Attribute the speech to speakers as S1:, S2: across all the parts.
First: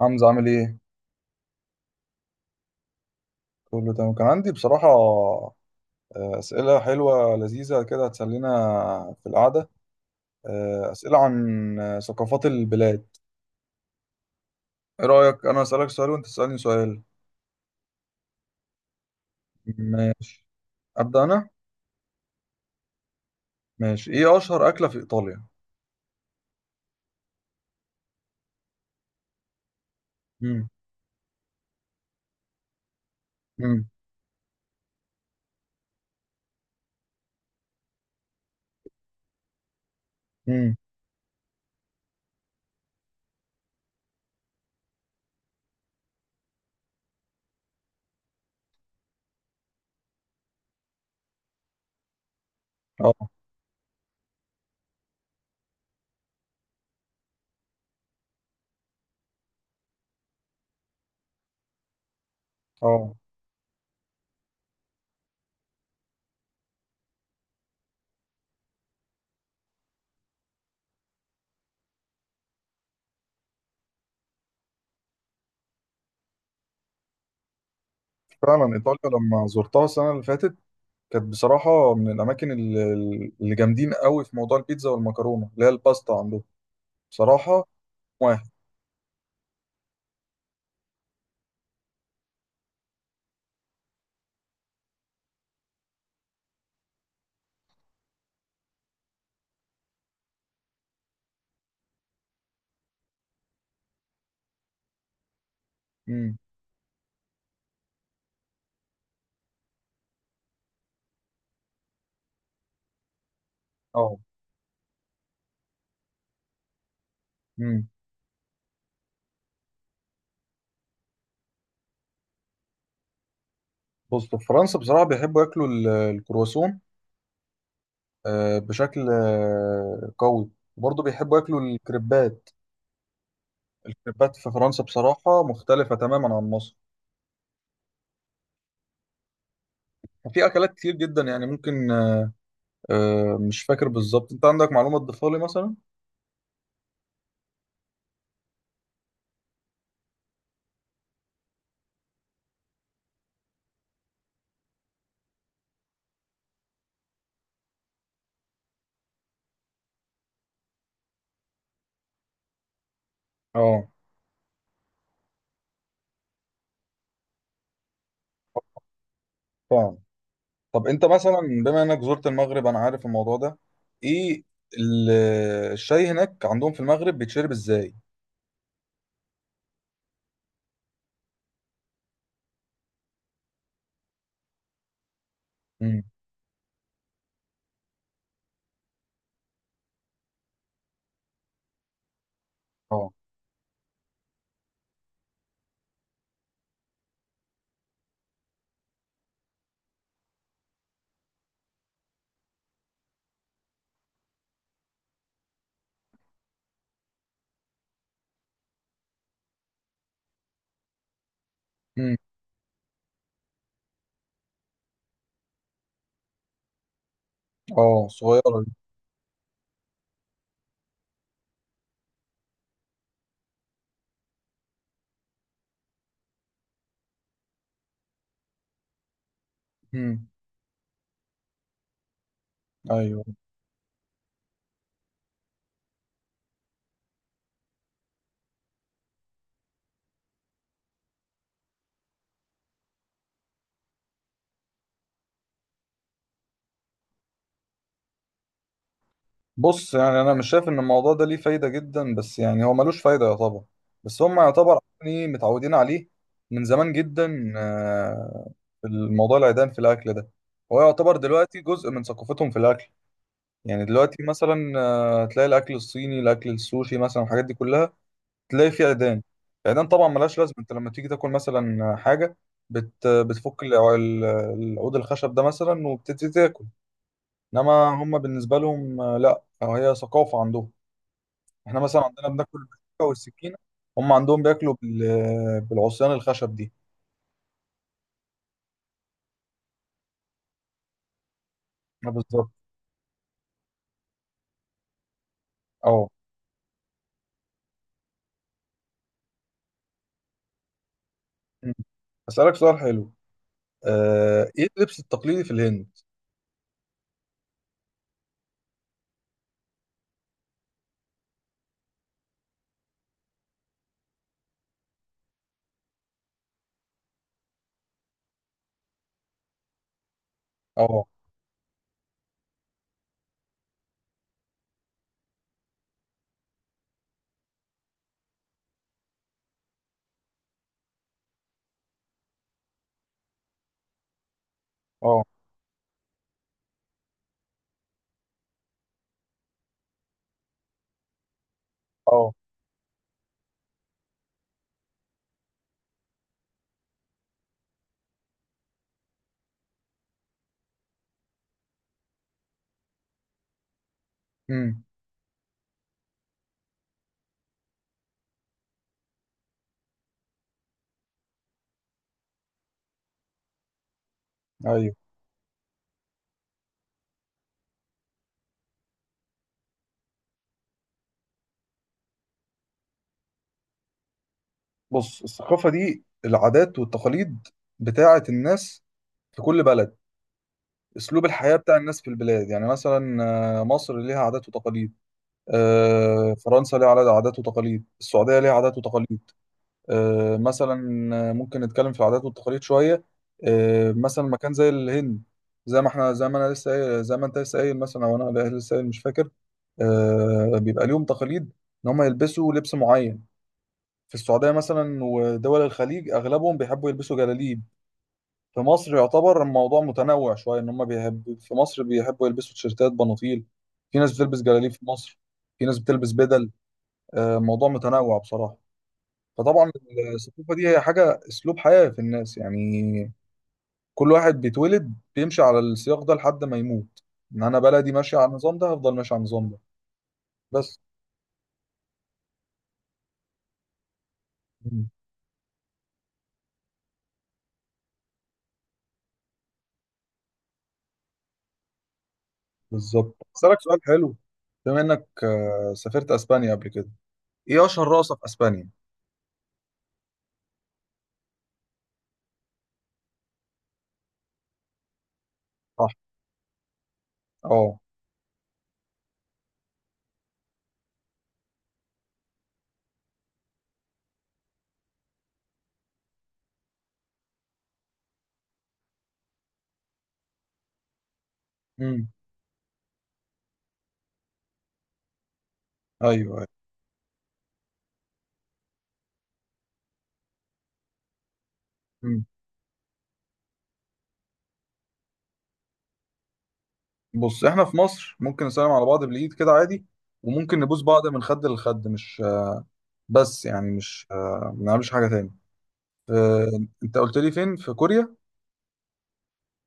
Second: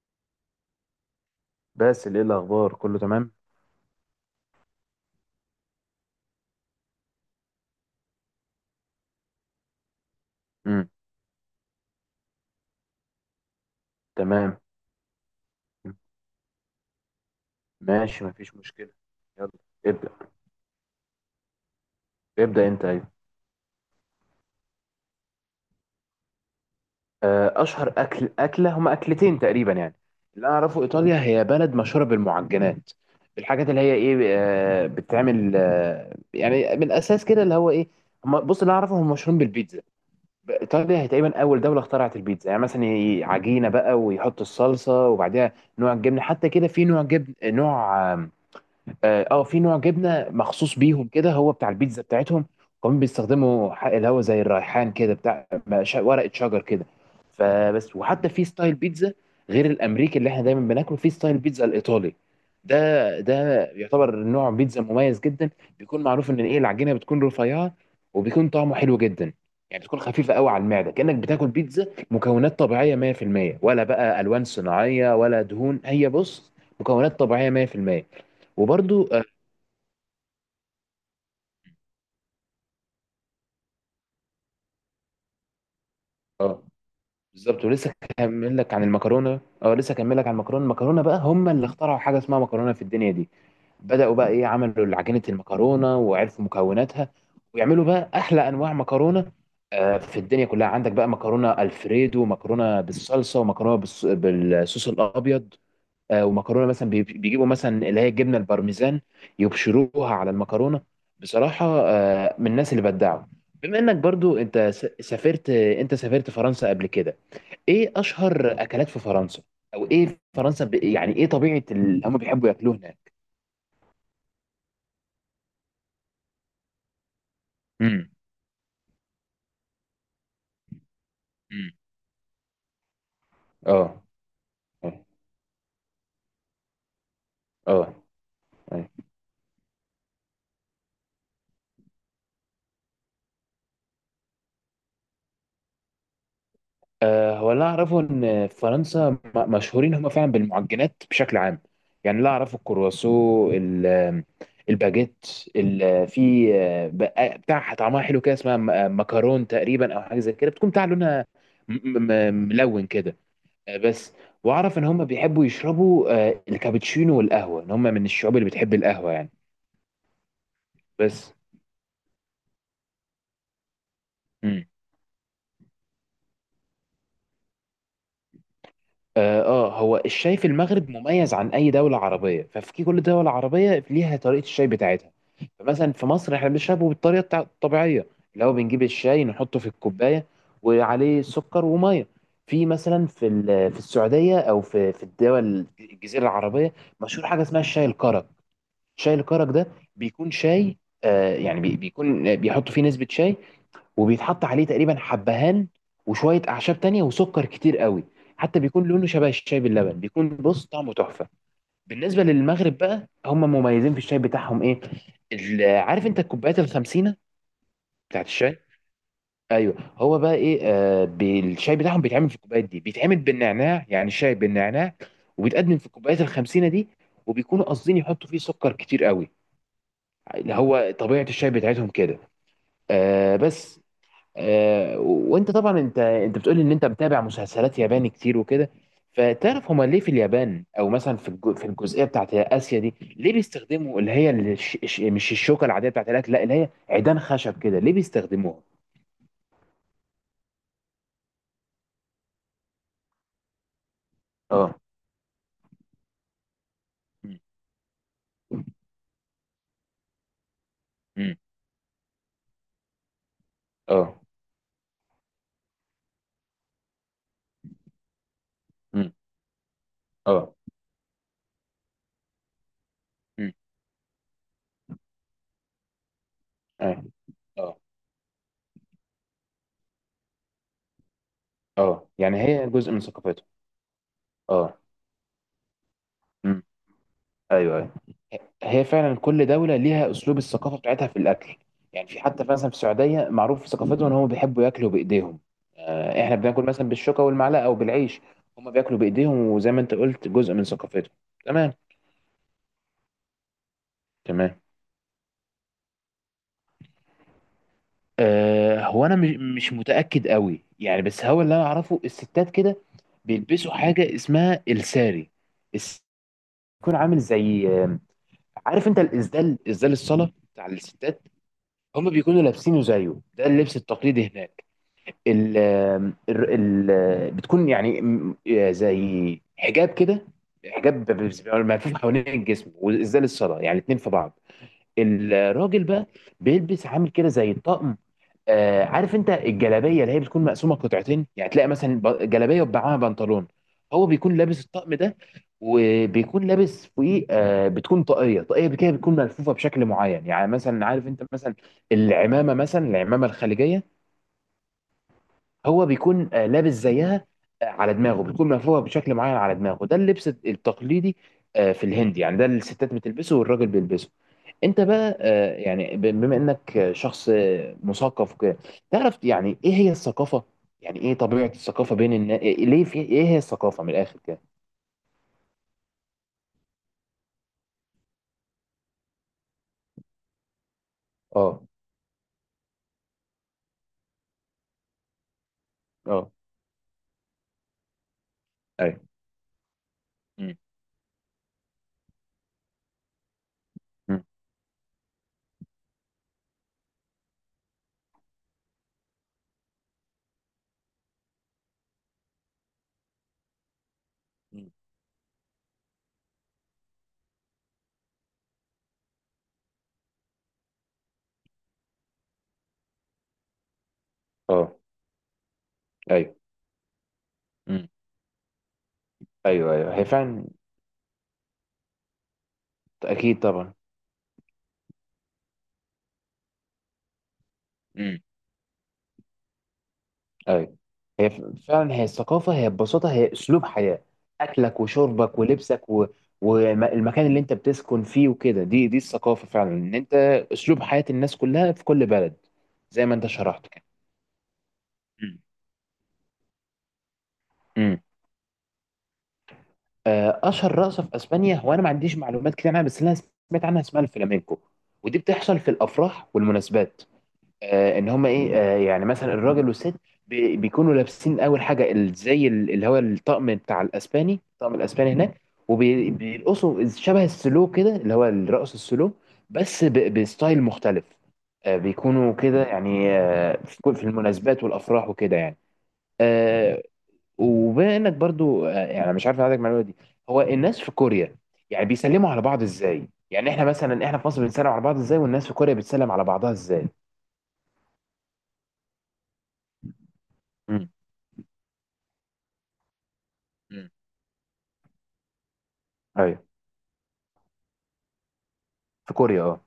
S1: حمزة عامل ايه؟
S2: بس ايه الاخبار؟ كله تمام.
S1: كله تمام، كان عندي بصراحة أسئلة حلوة لذيذة كده هتسلينا في القعدة.
S2: امم
S1: أسئلة عن ثقافات البلاد.
S2: تمام.
S1: ايه رأيك أنا أسألك سؤال وأنت تسألني سؤال؟
S2: ماشي، مفيش مشكله. يلا. ابدا
S1: ماشي. أبدأ أنا؟
S2: ابدا انت، ايوه.
S1: ماشي. ايه أشهر أكلة في إيطاليا؟
S2: اشهر اكله هما اكلتين تقريبا، يعني، اللي انا
S1: مم.
S2: اعرفه ايطاليا هي بلد مشهوره بالمعجنات. الحاجات اللي
S1: مم.
S2: هي ايه، بتتعمل، يعني من الاساس كده اللي هو ايه. هما، بص، اللي أنا اعرفه هم مشهورين بالبيتزا.
S1: مم.
S2: ايطاليا هي تقريبا اول دوله اخترعت البيتزا. يعني مثلا عجينه بقى، ويحط الصلصه، وبعدها نوع الجبنه. حتى كده في نوع جبن، نوع. في نوع جبنه مخصوص بيهم كده، هو بتاع البيتزا بتاعتهم. كمان
S1: اه.
S2: بيستخدموا اللي هو زي الريحان كده، بتاع ورقه شجر كده. فبس، وحتى في ستايل بيتزا غير الامريكي اللي احنا دايما بناكله، في ستايل بيتزا الايطالي
S1: اه.
S2: ده يعتبر نوع بيتزا مميز جدا. بيكون معروف ان ايه العجينه بتكون رفيعه، وبيكون طعمه حلو جدا. يعني بتكون خفيفه قوي على المعده، كانك بتاكل بيتزا مكونات طبيعيه 100%، ولا بقى الوان صناعيه ولا دهون. هي، بص، مكونات طبيعيه 100%.
S1: فعلا إيطاليا
S2: وبرضو،
S1: لما زرتها السنة اللي فاتت كانت بصراحة من الأماكن اللي جامدين قوي في موضوع البيتزا والمكرونة اللي هي الباستا عندهم،
S2: اه، بالظبط.
S1: بصراحة.
S2: ولسه
S1: واحد.
S2: هكمل لك عن المكرونه، لسه هكمل لك عن المكرونه بقى، هم اللي اخترعوا حاجه اسمها مكرونه في الدنيا دي. بداوا بقى، ايه، عملوا عجينه المكرونه وعرفوا مكوناتها، ويعملوا بقى احلى انواع مكرونه في الدنيا كلها. عندك بقى مكرونه الفريدو، ومكرونه بالصلصه، ومكرونه بالصوص الابيض،
S1: مم.
S2: ومكرونه مثلا بيجيبوا مثلا اللي هي الجبنه البارميزان، يبشروها على المكرونه. بصراحه، من الناس اللي بدعوا. بما انك
S1: اه.
S2: برضو سافرت، انت سافرت فرنسا قبل كده،
S1: مم.
S2: ايه اشهر اكلات في فرنسا؟ او ايه فرنسا، يعني ايه طبيعه اللي هم بيحبوا ياكلوه هناك؟
S1: بص، في فرنسا بصراحة بيحبوا ياكلوا الكرواسون
S2: امم
S1: بشكل قوي، وبرضه بيحبوا ياكلوا
S2: امم
S1: الكريبات.
S2: اه
S1: الكريبات في فرنسا
S2: اه
S1: بصراحة مختلفة تماما عن مصر.
S2: اه، أيوة.
S1: في أكلات كتير جدا يعني ممكن، مش فاكر بالظبط. أنت عندك معلومة تضيفها لي مثلا؟
S2: هو اللي اعرفه ان في فرنسا، مشهورين هم فعلا بالمعجنات بشكل عام. يعني اللي اعرفه الكرواسو، الباجيت، في، بتاع طعمها حلو كده، اسمها مكرون تقريبا، او حاجه زي كده، بتكون بتاع لونها م- ملون كده.
S1: اه.
S2: بس. واعرف ان هم بيحبوا يشربوا الكابتشينو والقهوه، ان هم من الشعوب اللي بتحب القهوه، يعني.
S1: فاهم. طب أنت
S2: بس.
S1: مثلا بما إنك زرت المغرب، أنا عارف الموضوع ده. إيه
S2: مم.
S1: ال- الشاي هناك عندهم في المغرب بيتشرب إزاي؟
S2: اه، هو الشاي في المغرب مميز عن اي دوله عربيه. ففي كل دوله عربيه ليها طريقه الشاي بتاعتها. فمثلا
S1: امم.
S2: في مصر احنا بنشربه بالطريقه الطبيعيه، اللي هو بنجيب الشاي، نحطه في الكوبايه، وعليه سكر وميه. مثلا
S1: اه.
S2: في في السعوديه، او في الدول الجزيره العربيه، مشهور حاجه اسمها الشاي الكرك. شاي الكرك ده بيكون شاي، يعني، بيكون بيحطوا فيه نسبة شاي، وبيتحط عليه تقريبا حبهان، وشوية أعشاب تانية، وسكر كتير قوي. حتى بيكون لونه شبه الشاي باللبن، بيكون، بص، طعمه تحفة.
S1: امم.
S2: بالنسبة للمغرب بقى، هم مميزين في الشاي بتاعهم، إيه، عارف أنت الكوبايات الخمسينة
S1: اه،
S2: بتاعت
S1: صغيرة
S2: الشاي؟
S1: دي.
S2: ايوه. هو بقى ايه، الشاي بتاعهم بيتعمل في الكوبايات دي، بيتعمل بالنعناع، يعني الشاي بالنعناع، وبيتقدم في الكوبايات الخمسينة دي. وبيكونوا قاصدين يحطوا فيه سكر كتير قوي،
S1: امم.
S2: اللي هو طبيعه الشاي بتاعتهم كده.
S1: ايوه.
S2: بس. وانت طبعا، انت بتقول ان انت متابع مسلسلات ياباني كتير وكده، فتعرف، هما ليه في اليابان، او مثلا في في الجزئيه بتاعت اسيا دي، ليه بيستخدموا اللي هي مش الشوكه العاديه بتاعت الاكل، لا، اللي هي عيدان خشب كده، ليه بيستخدموها؟
S1: بص، يعني انا مش شايف ان الموضوع ده ليه فايده جدا، بس يعني هو ملوش فايده يعتبر. بس هم
S2: اه.
S1: يعتبر يعني متعودين عليه من زمان
S2: مم.
S1: جدا. في الموضوع العيدان في الاكل ده، هو يعتبر
S2: مم.
S1: دلوقتي جزء من ثقافتهم في الاكل. يعني
S2: اه.
S1: دلوقتي مثلا تلاقي الاكل الصيني، الاكل السوشي مثلا، الحاجات دي كلها تلاقي فيه
S2: مم.
S1: عيدان. العيدان طبعا ملهاش لازمه.
S2: اه.
S1: انت لما تيجي تاكل مثلا حاجه،
S2: مم.
S1: بتفك العود الخشب ده مثلا وبتبتدي تاكل.
S2: اه اه
S1: انما هم بالنسبه لهم لا، أو هي ثقافه عندهم. احنا مثلا
S2: اه،
S1: عندنا
S2: يعني
S1: بناكل
S2: هي جزء من
S1: بالشوكه
S2: ثقافتهم.
S1: والسكينه، هم عندهم بياكلوا
S2: اه.
S1: بالعصيان الخشب
S2: مم.
S1: دي.
S2: ايوه، أيوة. هي فعلا كل دولة ليها أسلوب الثقافة بتاعتها في الأكل. يعني
S1: اه،
S2: في حتى
S1: بالظبط.
S2: مثلا في السعودية معروف في ثقافتهم إن هم بيحبوا ياكلوا بإيديهم.
S1: اه.
S2: إحنا بناكل مثلا بالشوكة والمعلقة أو بالعيش، هم بياكلوا بإيديهم، وزي ما أنت قلت جزء من ثقافتهم. تمام.
S1: مم. اسالك سؤال حلو.
S2: تمام.
S1: ايه اللبس التقليدي في الهند؟
S2: هو أنا مش متأكد قوي يعني، بس هو اللي أنا أعرفه الستات كده بيلبسوا حاجة اسمها الساري. الس- بيكون عامل زي، عارف أنت الإسدال، إسدال الصلاة بتاع
S1: اه.
S2: الستات؟ هم بيكونوا لابسينه زيه. ده اللبس التقليدي هناك. ال ال ال بتكون يعني، زي حجاب كده. حجاب ملفوف حوالين الجسم، وازاي للصلاه، يعني اتنين في بعض.
S1: اه.
S2: الراجل بقى بيلبس عامل كده زي الطقم. عارف انت الجلابيه اللي هي بتكون مقسومه قطعتين، يعني تلاقي مثلا
S1: اه.
S2: جلابيه وبعها بنطلون. هو بيكون لابس الطقم ده، وبيكون لابس فوقيه بتكون طاقيه، طاقيه كده بتكون ملفوفه بشكل معين. يعني مثلا عارف انت مثلا، العمامه مثلا، العمامه الخليجيه،
S1: امم.
S2: هو بيكون لابس زيها. على دماغه بتكون مرفوعه بشكل معين على دماغه. ده اللبس التقليدي في الهند، يعني ده اللي الستات بتلبسه والراجل بيلبسه. انت
S1: ايوه.
S2: بقى، يعني بما انك، شخص مثقف وكده، تعرف يعني ايه هي الثقافه؟ يعني ايه طبيعه الثقافه بين الناس، ليه، في، ايه هي الثقافه من الاخر كده؟
S1: بص، الثقافه دي العادات والتقاليد بتاعه الناس في كل بلد، اسلوب الحياه
S2: اه.
S1: بتاع الناس في البلاد. يعني مثلا مصر ليها عادات وتقاليد،
S2: اه.
S1: فرنسا ليها عادات وتقاليد، السعوديه ليها عادات
S2: ايوه.
S1: وتقاليد.
S2: مم.
S1: مثلا ممكن نتكلم في العادات والتقاليد شويه.
S2: مم.
S1: مثلا مكان زي الهند، زي ما احنا، زي ما انا لسه قايل، زي ما انت لسه قايل مثلا، او انا لسه قايل مش فاكر، بيبقى ليهم تقاليد ان هم يلبسوا لبس معين. في السعوديه
S2: مم.
S1: مثلا ودول الخليج اغلبهم بيحبوا يلبسوا جلاليب. في مصر يعتبر الموضوع متنوع شويه، ان هم بيحب في مصر بيحبوا يلبسوا تيشيرتات بناطيل، في ناس بتلبس جلاليب
S2: اه.
S1: في مصر، في ناس بتلبس
S2: ايوه.
S1: بدل. الموضوع
S2: مم.
S1: متنوع بصراحه. فطبعا
S2: ايوه ايوه، هي فعلا.
S1: الثقافة دي هي حاجة أسلوب حياة في الناس. يعني
S2: اكيد طبعا.
S1: كل واحد بيتولد بيمشي على السياق ده لحد ما يموت. إن أنا بلدي ماشية على النظام ده، هفضل ماشي على النظام ده
S2: ايوه.
S1: بس.
S2: هي فعلا، هي الثقافه هي ببساطه هي اسلوب حياه، اكلك
S1: مم.
S2: وشربك ولبسك و، والمكان اللي انت بتسكن فيه وكده. دي الثقافه فعلا، ان انت اسلوب حياه الناس كلها في كل بلد، زي ما
S1: بالظبط.
S2: انت
S1: أسألك
S2: شرحت
S1: سؤال
S2: كده.
S1: حلو. بما إنك
S2: مم.
S1: سافرت أسبانيا قبل كده، إيه أشهر
S2: مم.
S1: رقصة في أسبانيا؟
S2: اشهر رقصه في اسبانيا، هو انا ما عنديش معلومات كتير عنها، بس اللي انا سمعت عنها اسمها الفلامينكو. ودي بتحصل في
S1: صح.
S2: الافراح والمناسبات.
S1: أه.
S2: ان هما ايه، يعني مثلا الراجل والست بيكونوا لابسين اول حاجه زي اللي هو الطقم بتاع الاسباني، الطقم الاسباني هناك، وبيرقصوا شبه السلو كده، اللي هو الرقص السلو، بس بستايل مختلف.
S1: أمم.
S2: بيكونوا كده يعني، في في المناسبات والافراح وكده، يعني.
S1: أيوه. أيوه.
S2: آه، وبما انك برضو، يعني مش عارف عندك المعلومه دي، هو الناس في كوريا يعني
S1: مم.
S2: بيسلموا على بعض ازاي؟ يعني احنا مثلا في مصر بنسلم على بعض ازاي، والناس في كوريا بتسلم على بعضها ازاي؟
S1: بص، إحنا في مصر ممكن نسلم على بعض بالإيد كده عادي، وممكن نبوس بعض من خد لخد، مش بس يعني
S2: مم.
S1: مش ما بنعملش حاجة تاني.
S2: ايوه.
S1: أنت قلت لي فين؟ في كوريا؟
S2: في كوريا، اه.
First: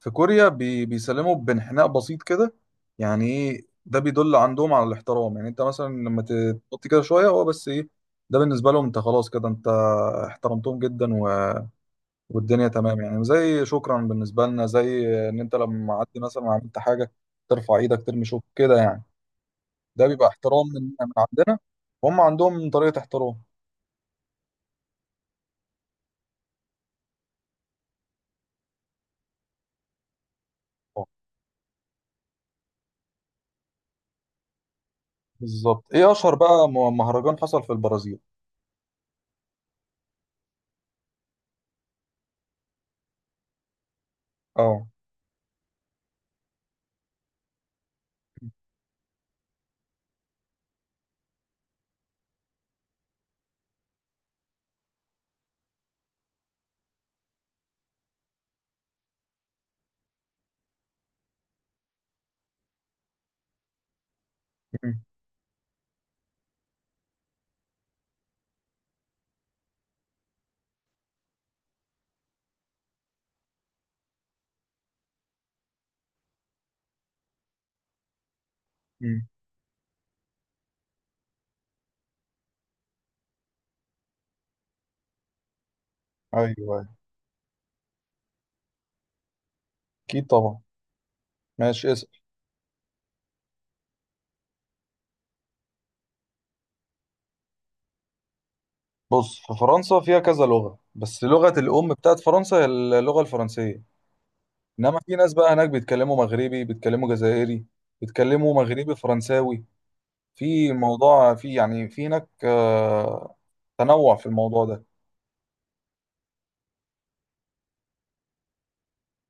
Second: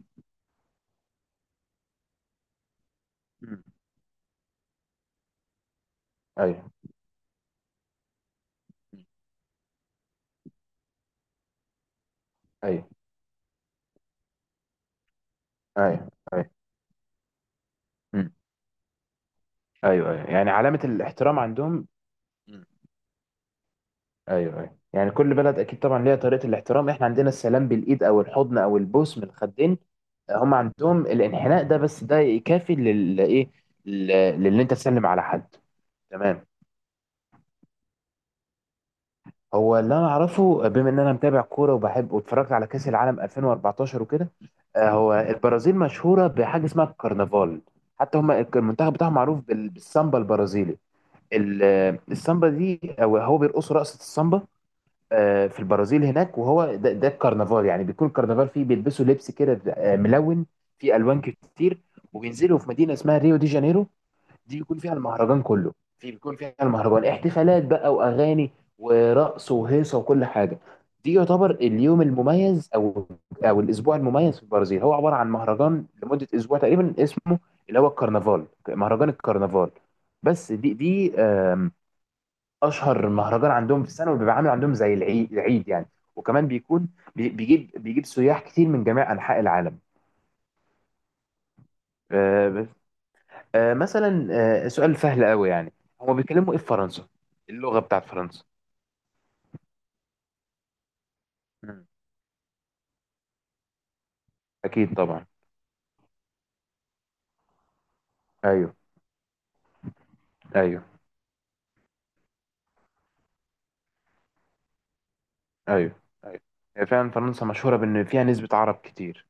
S1: في كوريا بيسلموا بانحناء بسيط كده، يعني
S2: مم.
S1: ايه ده؟ بيدل عندهم على الاحترام. يعني انت مثلا لما
S2: ايوه
S1: تحط كده شويه، هو بس ايه، ده بالنسبه لهم انت خلاص كده، انت احترمتهم جدا، و... والدنيا
S2: ايوه
S1: تمام. يعني زي شكرا بالنسبه لنا، زي ان انت لما
S2: ايوه
S1: عدي
S2: ايوه.
S1: مثلا عملت حاجه ترفع ايدك ترمي
S2: مم.
S1: شوك كده يعني. ده
S2: ايوه ايوه،
S1: بيبقى
S2: يعني
S1: احترام
S2: علامة
S1: من
S2: الاحترام
S1: عندنا،
S2: عندهم.
S1: وهم
S2: مم.
S1: عندهم طريقه احترام.
S2: ايوه ايوه، يعني كل بلد اكيد طبعا ليها طريقة الاحترام. احنا عندنا السلام بالايد، او الحضن، او البوس من الخدين. هم
S1: اه،
S2: عندهم الانحناء ده، بس ده يكافي لل، ايه، لل- للي انت تسلم على حد.
S1: بالظبط. ايه اشهر
S2: تمام.
S1: بقى مهرجان حصل في البرازيل؟
S2: هو اللي انا اعرفه، بما ان انا متابع كوره وبحب، واتفرجت على كاس العالم 2014 وكده،
S1: اه.
S2: هو البرازيل مشهوره بحاجه اسمها الكرنفال. حتى هم المنتخب بتاعهم معروف بالسامبا البرازيلي، السامبا دي، أو هو بيرقصوا رقصه السامبا في البرازيل هناك. وهو ده الكرنفال، يعني بيكون الكرنفال فيه، بيلبسوا لبس كده ملون، فيه الوان كتير. وبينزلوا في مدينه اسمها ريو دي جانيرو. دي بيكون فيها
S1: م-
S2: المهرجان كله، بيكون فيها المهرجان، احتفالات بقى واغاني ورقص وهيصه وكل حاجه. دي يعتبر اليوم المميز، او الاسبوع المميز في البرازيل. هو عباره عن مهرجان لمده اسبوع تقريبا، اسمه اللي هو الكرنفال، مهرجان
S1: م-
S2: الكرنفال. بس، دي اشهر مهرجان عندهم في السنه، وبيبقى عامل عندهم زي العيد العيد، يعني. وكمان
S1: ايوه. أيوة.
S2: بيكون بيجيب سياح كتير من جميع انحاء العالم.
S1: اكيد طبعا. ماشي.
S2: آه، مثلا، سؤال سهل قوي يعني، هما بيتكلموا ايه في فرنسا؟ اللغة بتاعت فرنسا؟
S1: بص، في فرنسا فيها كذا لغة، بس لغة
S2: مم.
S1: الأم بتاعت فرنسا هي اللغة الفرنسية.
S2: اكيد
S1: إنما في
S2: طبعا.
S1: ناس بقى هناك بيتكلموا مغربي، بيتكلموا جزائري، بيتكلموا
S2: ايوه
S1: مغربي فرنساوي. في
S2: ايوه.
S1: الموضوع في يعني في هناك تنوع في الموضوع ده.
S2: ايوه ايوه، هي فعلا فرنسا مشهورة بان فيها نسبة عرب كتير.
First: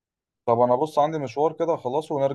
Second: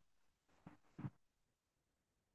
S1: طب أنا بص، عندي مشوار كده، خلاص ونرجع.